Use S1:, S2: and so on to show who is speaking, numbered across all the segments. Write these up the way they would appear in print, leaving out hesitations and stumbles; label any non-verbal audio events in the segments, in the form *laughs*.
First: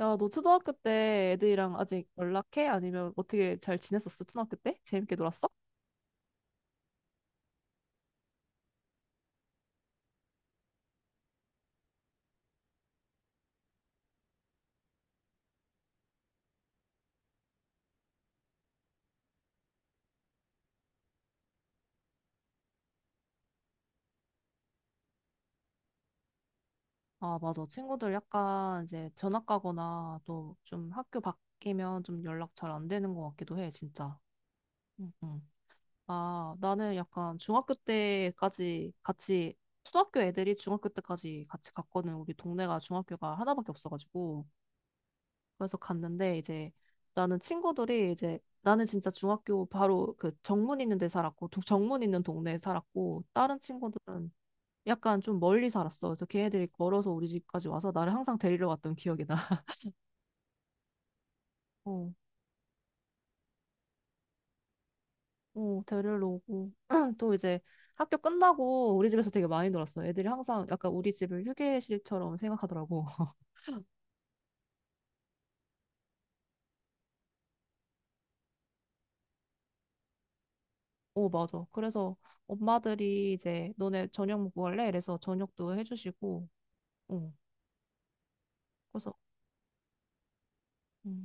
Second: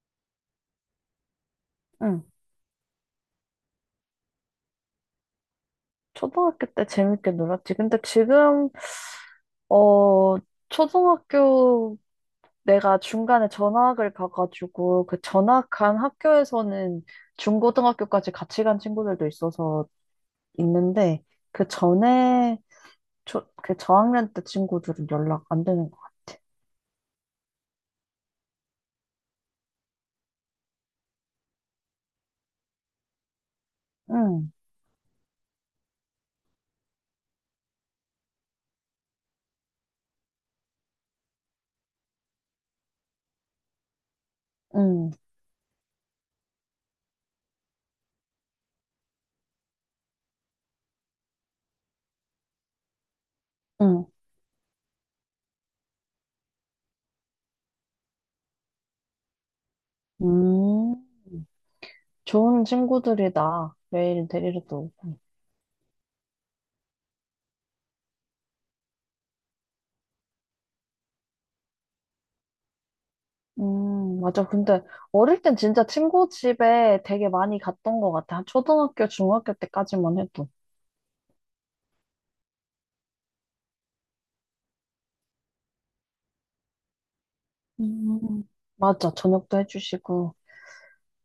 S1: 야, 너 초등학교 때 애들이랑 아직
S2: 응.
S1: 연락해? 아니면 어떻게 잘 지냈었어? 초등학교 때? 재밌게 놀았어?
S2: 초등학교 때 재밌게 놀았지. 근데 지금, 어, 초등학교 내가 중간에 전학을 가가지고 그 전학한 학교에서는 중고등학교까지 같이 간 친구들도 있어서 있는데 그 전에 그 저학년 때 친구들은 연락 안 되는 것 같아.
S1: 아, 맞아. 친구들 약간 이제 전학 가거나 또 좀 학교 바뀌면 좀 연락 잘 안 되는 것 같기도 해, 진짜.
S2: 응,
S1: 응, 응. 아, 나는 약간 중학교 때까지 같이, 초등학교 애들이 중학교 때까지 같이 갔거든. 우리 동네가 중학교가 하나밖에 없어가지고.
S2: 응,
S1: 그래서 갔는데 이제 나는 친구들이 이제 나는 진짜 중학교 바로 그 정문 있는 데 살았고 정문 있는 동네에 살았고 다른
S2: 응.
S1: 친구들은 약간 좀 멀리 살았어. 그래서 걔네들이 걸어서 우리 집까지 와서 나를 항상 데리러 갔던 기억이 나. *laughs*
S2: 음,
S1: 어,
S2: 좋은 친구들이다. 매일 데리러 또 오고.
S1: 어, 데리러 오고 *clears throat* 또 이제 학교 끝나고 우리 집에서 되게 많이 놀았어. 애들이 항상 약간 우리 집을 휴게실처럼 생각하더라고. *laughs*
S2: 맞아. 근데 어릴 땐 진짜 친구 집에 되게 많이 갔던 것 같아. 한 초등학교, 중학교 때까지만 해도.
S1: 어, 맞아. 그래서 엄마들이 이제 너네 저녁 먹고 갈래? 이래서 저녁도 해주시고, 어,
S2: 음,
S1: 그래서
S2: 맞아. 저녁도 해주시고,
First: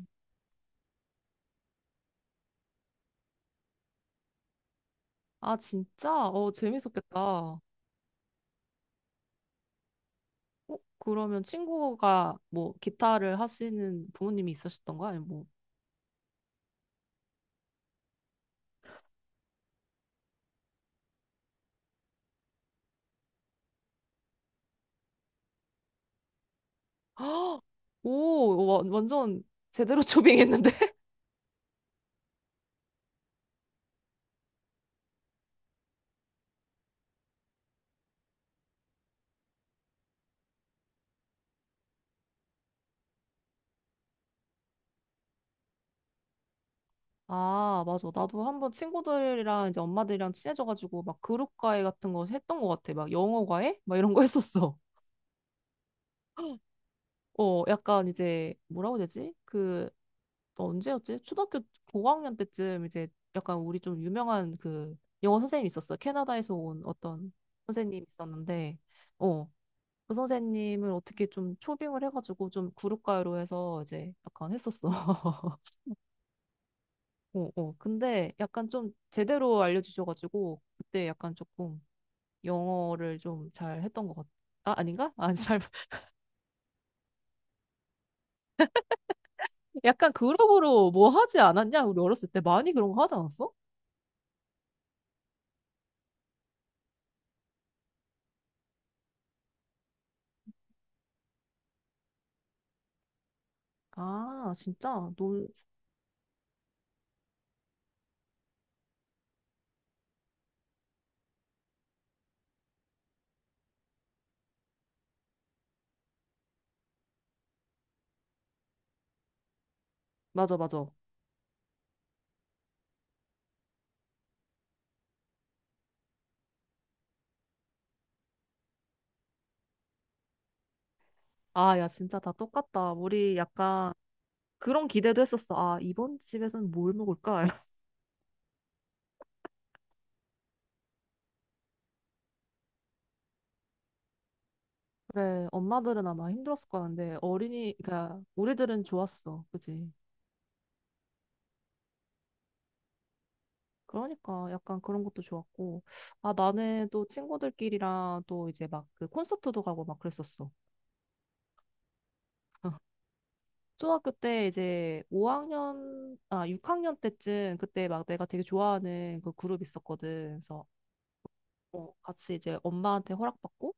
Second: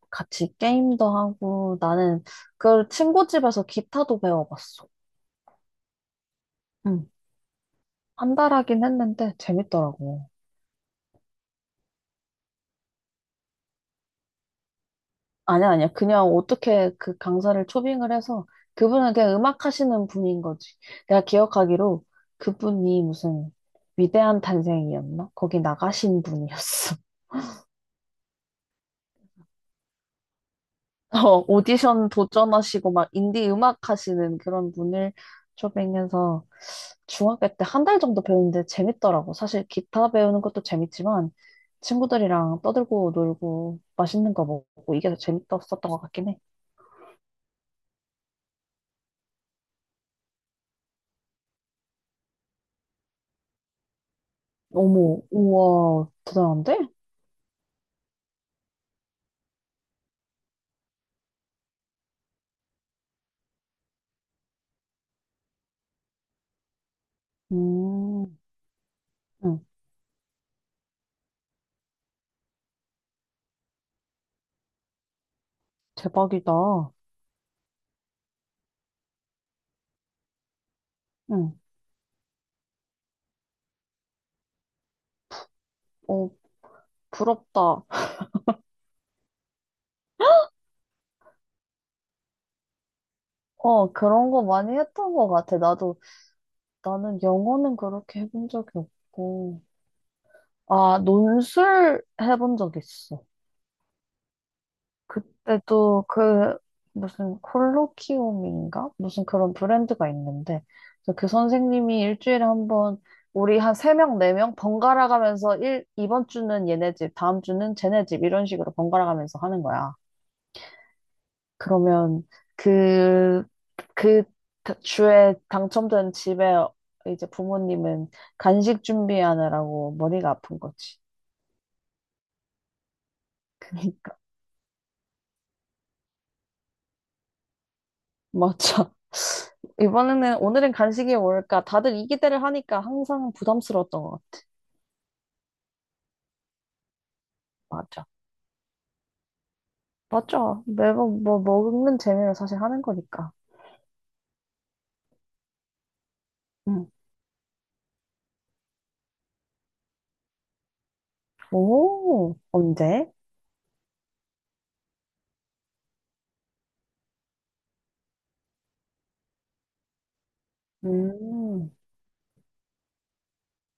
S2: 같이 게임도 하고, 나는 그 친구 집에서 기타도 배워봤어.
S1: 아, 진짜? 어,
S2: 응.
S1: 재밌었겠다. 어,
S2: 한 달 하긴 했는데 재밌더라고.
S1: 그러면 친구가 뭐 기타를 하시는 부모님이 있으셨던 거야? 아니면 뭐.
S2: 아니야, 아니야. 그냥 어떻게 그 강사를 초빙을 해서 그분은 그냥 음악 하시는 분인 거지. 내가 기억하기로 그분이 무슨 위대한 탄생이었나? 거기 나가신 분이었어.
S1: *gasps* 오, 와, 완전 제대로 초빙했는데? *laughs*
S2: 어, 오디션 도전하시고 막 인디 음악 하시는 그런 분을 쫓으면서 중학교 때 한 달 정도 배우는데 재밌더라고. 사실 기타 배우는 것도 재밌지만 친구들이랑 떠들고 놀고 맛있는 거 먹고 이게 더 재밌었던 것 같긴 해.
S1: 아, 맞아. 나도 한번 친구들이랑 이제 엄마들이랑 친해져가지고 막 그룹 과외 같은 거 했던 것 같아. 막 영어 과외? 막 이런 거 했었어.
S2: 어머, 우와, 대단한데?
S1: 어, 약간 이제 뭐라고 해야 되지? 그 또 언제였지? 초등학교 고학년 때쯤 이제 약간 우리 좀 유명한 그 영어 선생님이 있었어. 캐나다에서 온 어떤 선생님이
S2: 음,
S1: 있었는데, 어,
S2: 응,
S1: 그 선생님을 어떻게 좀 초빙을 해가지고 좀 그룹가요로 해서 이제 약간 했었어. *laughs*
S2: 대박이다.
S1: 어, 어. 근데 약간 좀 제대로 알려주셔가지고 그때 약간
S2: 응,
S1: 조금 영어를 좀 잘 했던 것 같아. 아, 아닌가? 아, 잘. *laughs*
S2: 어, 부럽다.
S1: 약간 그룹으로 뭐 하지 않았냐? 우리 어렸을 때 많이 그런 거 하지 않았어?
S2: 어, 그런 거 많이 했던 것 같아. 나도, 나는 영어는 그렇게 해본 적이 없고. 아, 논술 해본 적 있어.
S1: 아, 진짜? 놀,
S2: 그때도 그 무슨 콜로키움인가? 무슨 그런 브랜드가 있는데 그래서 그 선생님이 일주일에 한 번 우리 한 세명네 명네 명 번갈아 가면서 일 이번 주는 얘네 집, 다음 주는 쟤네 집 이런 식으로 번갈아 가면서 하는 거야.
S1: 맞아, 맞아.
S2: 그러면 그, 그 주에 당첨된 집에 이제 부모님은 간식 준비하느라고 머리가 아픈 거지.
S1: 아, 야, 진짜 다 똑같다. 우리
S2: *laughs*
S1: 약간
S2: 그러니까
S1: 그런 기대도 했었어. 아, 이번 집에서는 뭘 먹을까? *laughs*
S2: 맞아. 이번에는 오늘은 간식이 뭘까? 다들 이 기대를 하니까 항상 부담스러웠던 것 같아.
S1: 그래, 엄마들은 아마 힘들었을 거야. 근데 어린이,
S2: 맞아.
S1: 그러니까 우리들은 좋았어. 그지?
S2: 맞아. 매번 뭐 먹는 재미로 사실 하는 거니까.
S1: 그러니까 약간 그런 것도 좋았고. 아, 나는
S2: 응.
S1: 또 친구들끼리랑 또 이제 막 그 콘서트도 가고 막 그랬었어.
S2: 오, 언제?
S1: 초등학교 때 이제 5학년, 아, 6학년 때쯤 그때 막 내가 되게 좋아하는 그 그룹 있었거든. 그래서
S2: 음,
S1: 어, 같이 이제 엄마한테 허락받고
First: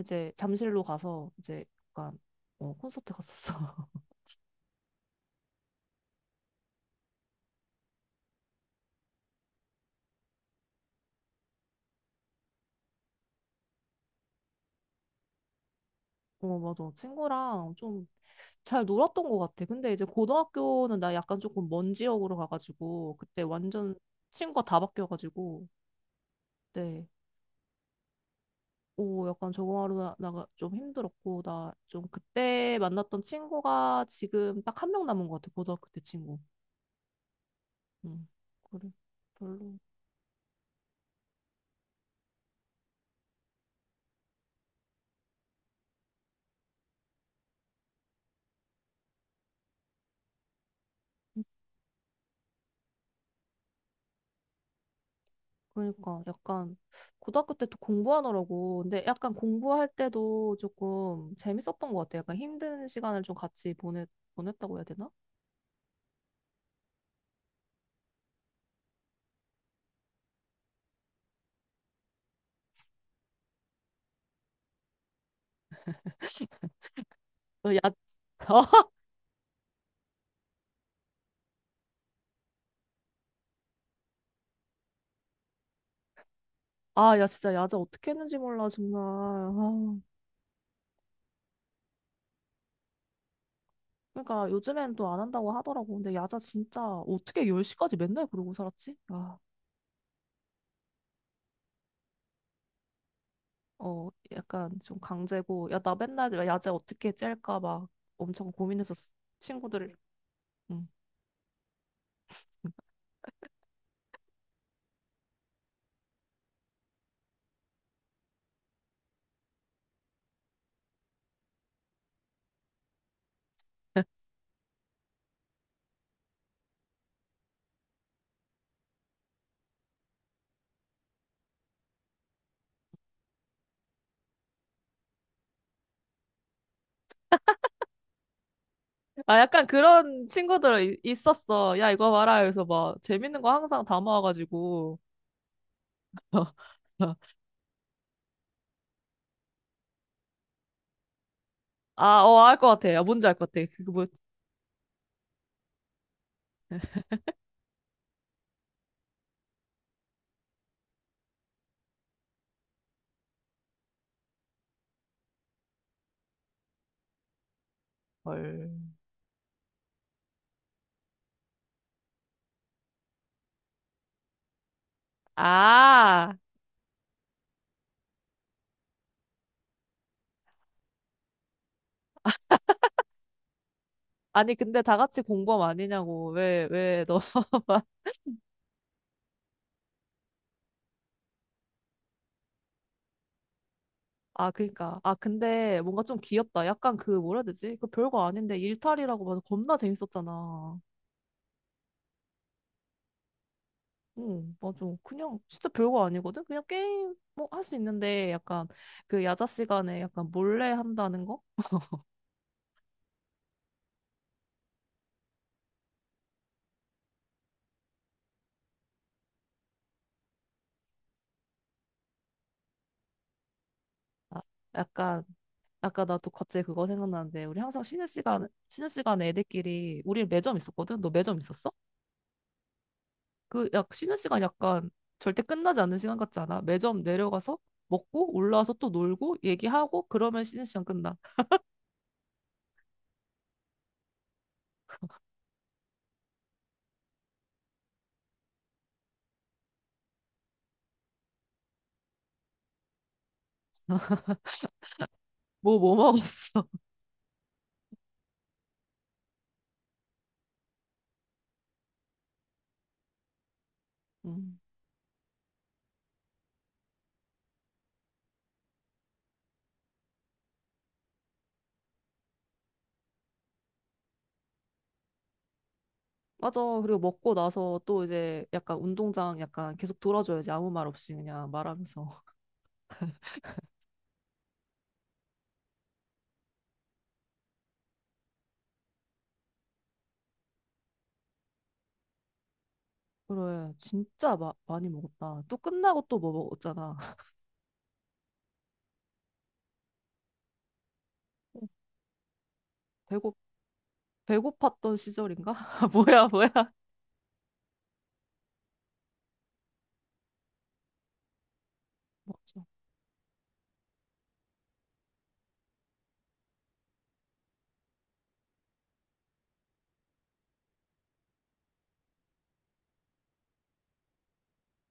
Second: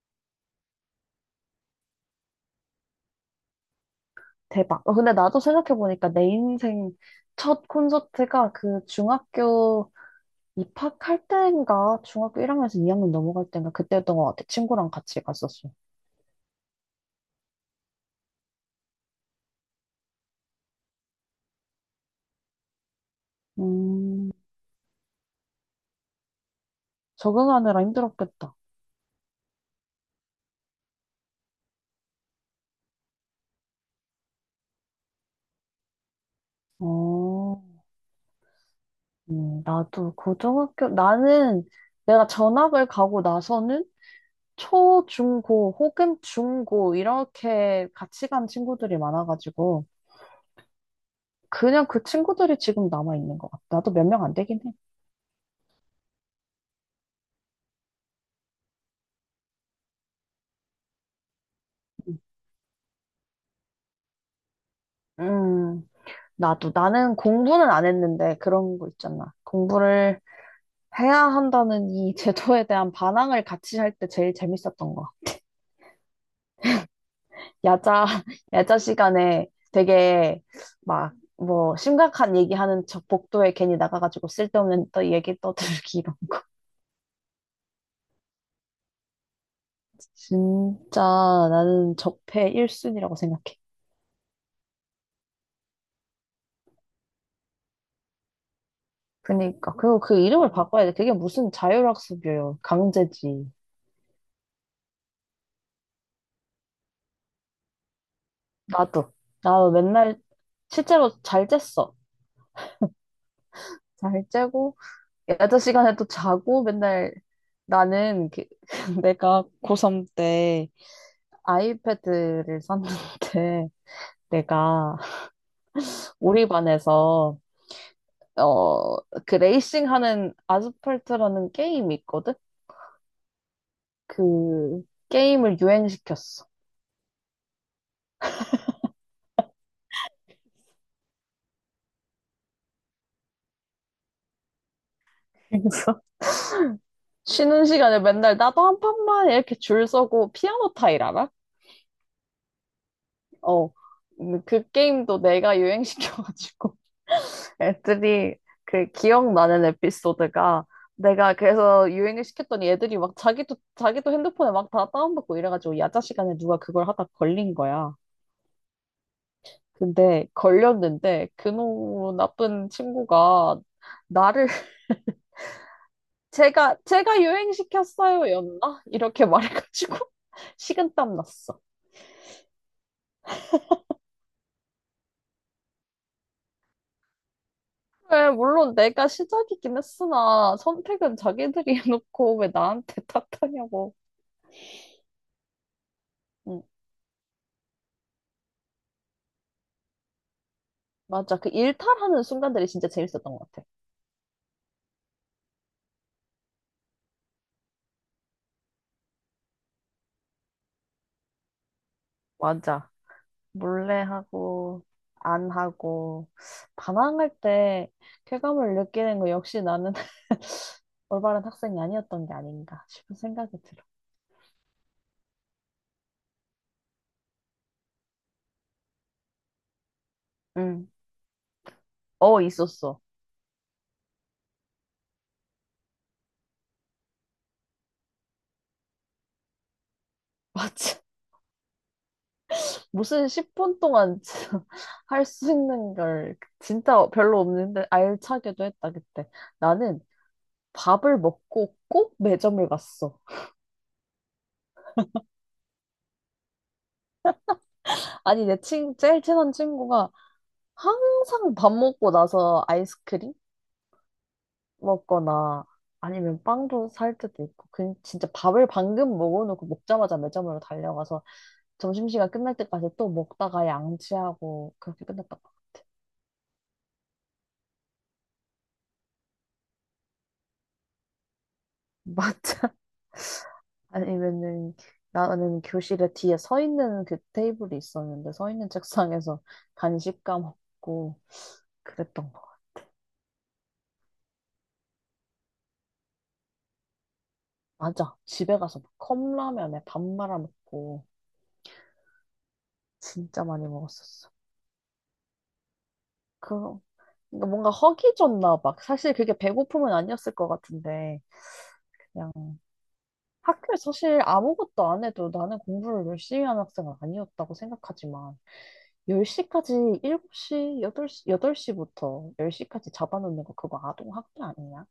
S1: 이제 잠실로 가서 이제 약간 어, 콘서트 갔었어. *laughs*
S2: 대박. 어, 근데 나도 생각해보니까 내 인생 첫 콘서트가 그 중학교 입학할 때인가 중학교 1학년에서 2학년 넘어갈 때인가 그때였던 것 같아. 친구랑 같이 갔었어.
S1: 어, 맞아. 친구랑 좀 잘 놀았던 것 같아. 근데 이제 고등학교는 나 약간 조금 먼 지역으로 가가지고 그때 완전
S2: 음,
S1: 친구가 다 바뀌어가지고 네.
S2: 적응하느라 힘들었겠다.
S1: 오, 약간 적응하러 나가 좀 힘들었고 나 좀 그때 만났던 친구가 지금 딱 한 명 남은 것 같아. 고등학교 때 친구.
S2: 어.
S1: 음 그래. 별로.
S2: 나도 고등학교, 나는 내가 전학을 가고 나서는 초, 중, 고 혹은 중, 고 이렇게 같이 간 친구들이 많아가지고 그냥 그 친구들이 지금 남아있는 것 같아. 나도 몇 명 안 되긴 해.
S1: 그러니까 약간 고등학교 때 또 공부하느라고 근데 약간 공부할 때도 조금 재밌었던 것
S2: 음,
S1: 같아요. 약간 힘든 시간을 좀 같이 보냈다고 해야 되나?
S2: 음, 나도. 나는 공부는 안 했는데 그런 거 있잖아. 공부를 해야 한다는 이 *laughs* 제도에 대한 반항을 같이 할 때 제일 재밌었던 것.
S1: 어, 야,
S2: 야자, *laughs* 야자
S1: *laughs*
S2: 시간에 되게 막 뭐 심각한 얘기하는 척 복도에 괜히 나가가지고 쓸데없는 또 얘기 떠들기 이런. *laughs*
S1: 아, 야 진짜 야자 어떻게 했는지 몰라 정말. 아,
S2: 진짜 나는 적폐 1순위라고 생각해.
S1: 그러니까 요즘엔 또 안 한다고 하더라고. 근데 야자 진짜 어떻게 10시까지 맨날 그러고 살았지? 아,
S2: 그니까. 그리고 그 이름을 바꿔야 돼. 그게 무슨 자율학습이에요. 강제지.
S1: 어, 약간 좀 강제고 야 나 맨날 야자 어떻게 짤까 막 엄청 고민해서
S2: 나도. 나도
S1: 친구들.
S2: 맨날
S1: 응.
S2: 실제로 잘 잤어. 잘 자고 야자 시간에 또 자고 맨날 나는 그, *laughs* 내가 고3 때 아이패드를 샀는데 내가 *laughs* 우리 반에서 어, 그 레이싱 하는 아스팔트라는 게임이 있거든? 그 게임을 유행시켰어.
S1: 아, 약간 그런 친구들 있었어. 야, 이거 봐라. 그래서 막 재밌는 거 항상 담아와가지고.
S2: 그래서 *laughs*
S1: *laughs*
S2: 쉬는 시간에 맨날 나도 한 판만 이렇게 줄 서고 피아노 타일 알아?
S1: 아, 어, 알 것 같아. 야, 뭔지 알 것 같아.
S2: 어.
S1: 그거 뭐,
S2: 그 게임도 내가 유행시켜가지고 *laughs* 애들이 그 기억나는 에피소드가 내가 그래서 유행을 시켰더니 애들이 막 자기도 자기도 핸드폰에 막 다 다운받고 이래가지고 야자 시간에 누가 그걸 하다 걸린 거야.
S1: 헐.
S2: 근데 걸렸는데 그놈 나쁜 친구가 나를 *laughs*
S1: 아,
S2: 제가 유행시켰어요 였나? 이렇게 말해가지고 *laughs* 식은땀 났어.
S1: 아니, 근데 다 같이 공범 아니냐고. 왜, 왜, 너. *laughs*
S2: 왜 물론 내가 시작이긴 했으나 선택은 자기들이 *laughs* 해놓고 왜 나한테 *laughs* 탓하냐고.
S1: 아, 그니까. 아, 근데 뭔가 좀
S2: 응,
S1: 귀엽다. 약간 그, 뭐라 해야 되지? 그 별거 아닌데 일탈이라고 봐서 겁나 재밌었잖아.
S2: 맞아. 그 일탈하는 순간들이 진짜 재밌었던 것 같아.
S1: 응, 맞아. 그냥 진짜 별거 아니거든? 그냥 게임 뭐 할 수 있는데 약간 그 야자 시간에 약간 몰래 한다는 거?
S2: 맞아. 몰래 하고, 안 하고, 반항할 때 쾌감을 느끼는 거 역시 나는 *laughs* 올바른 학생이 아니었던 게 아닌가 싶은 생각이 들어.
S1: 아, 약간 아까 나 또 갑자기 그거 생각나는데 우리 항상 쉬는 시간에 애들끼리 우리 매점
S2: 응.
S1: 있었거든. 너 매점 있었어?
S2: 어, 있었어.
S1: 그 약 쉬는 시간 약간 절대 끝나지 않는 시간 같지 않아? 매점 내려가서 먹고 올라와서 또 놀고 얘기하고 그러면
S2: *laughs*
S1: 쉬는 시간
S2: 맞지.
S1: 끝나.
S2: 무슨 10분 동안 할 수 *laughs* 있는 걸 진짜 별로 없는데 알차게도 했다, 그때. 나는 밥을 먹고 꼭 매점을 갔어.
S1: 뭐 먹었어? *laughs*
S2: 아니, 제일 친한 친구가 항상 밥 먹고 나서 아이스크림?
S1: 음.
S2: 먹거나 아니면 빵도 살 때도 있고 그 진짜 밥을 방금 먹어놓고 먹자마자 매점으로 달려가서 점심시간 끝날 때까지 또 먹다가 양치하고 그렇게 끝났던 것 같아.
S1: 맞아. 그리고 먹고 나서 또 이제 약간 운동장 약간 계속 돌아줘야지 아무 말 없이 그냥 말하면서.
S2: 맞아. *laughs* 아니면은 나는 교실에 뒤에 서 있는 그 테이블이 있었는데 서 있는 책상에서 간식 까먹고 그랬던 거.
S1: *laughs* 그래. 진짜 많이 먹었다. 또 끝나고 또 뭐 먹었잖아. *laughs*
S2: 맞아. 집에 가서 막 컵라면에 밥 말아 먹고
S1: 배고
S2: 진짜 많이 먹었었어.
S1: 배고팠던 시절인가? *laughs* 뭐야 뭐야.
S2: 그럼 그러니까 뭔가 허기졌나 봐. 사실 그게 배고픔은 아니었을 것 같은데, 그냥
S1: 맞아.
S2: 학교에 사실 아무것도 안 해도 나는 공부를 열심히 하는 학생은 아니었다고 생각하지만, 10시까지, 7시, 8시, 여덟 시부터 10시까지 잡아놓는 거 그거 아동학대 아니냐?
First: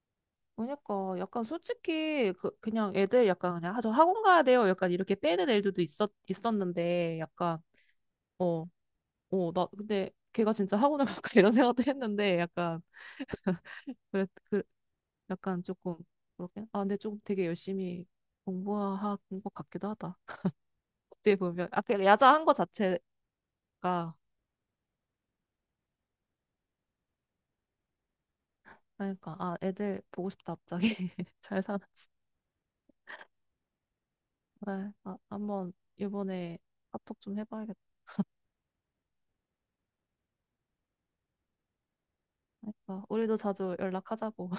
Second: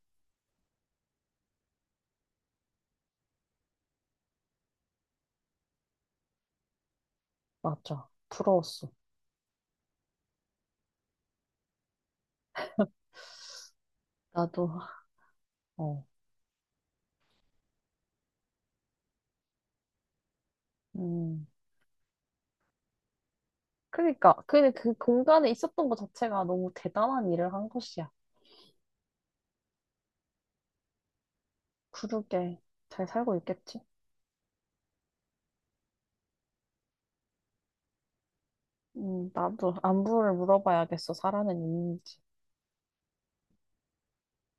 S1: 그러니까 약간 솔직히 그 그냥 애들 약간 그냥 아저 학원 가야 돼요. 약간 이렇게 빼는 애들도 있었는데 약간
S2: 맞아.
S1: 어,
S2: 부러웠어.
S1: 어, 나 근데 걔가 진짜 학원을 갈까 *laughs* 이런 생각도 했는데 약간 그래 그
S2: 나도,
S1: 약간 조금
S2: 어,
S1: 그렇게 아 근데 좀 되게 열심히 공부한 것 같기도 하다. *laughs* 그때
S2: 음.
S1: 보면 아그 야자한 거 자체가
S2: 그러니까, 그 공간에 있었던 것 자체가 너무 대단한 일을 한 것이야.
S1: 그러니까 아 애들 보고 싶다 갑자기 *laughs* 잘 사는지.
S2: 그러게, 잘 살고 있겠지?
S1: 그래 아 한번 이번에 카톡 좀 해봐야겠다.
S2: 나도 안부를 물어봐야겠어. 살아는 있는지.
S1: 우리도 자주 연락하자고.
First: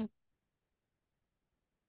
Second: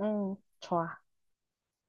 S2: 응, 좋아.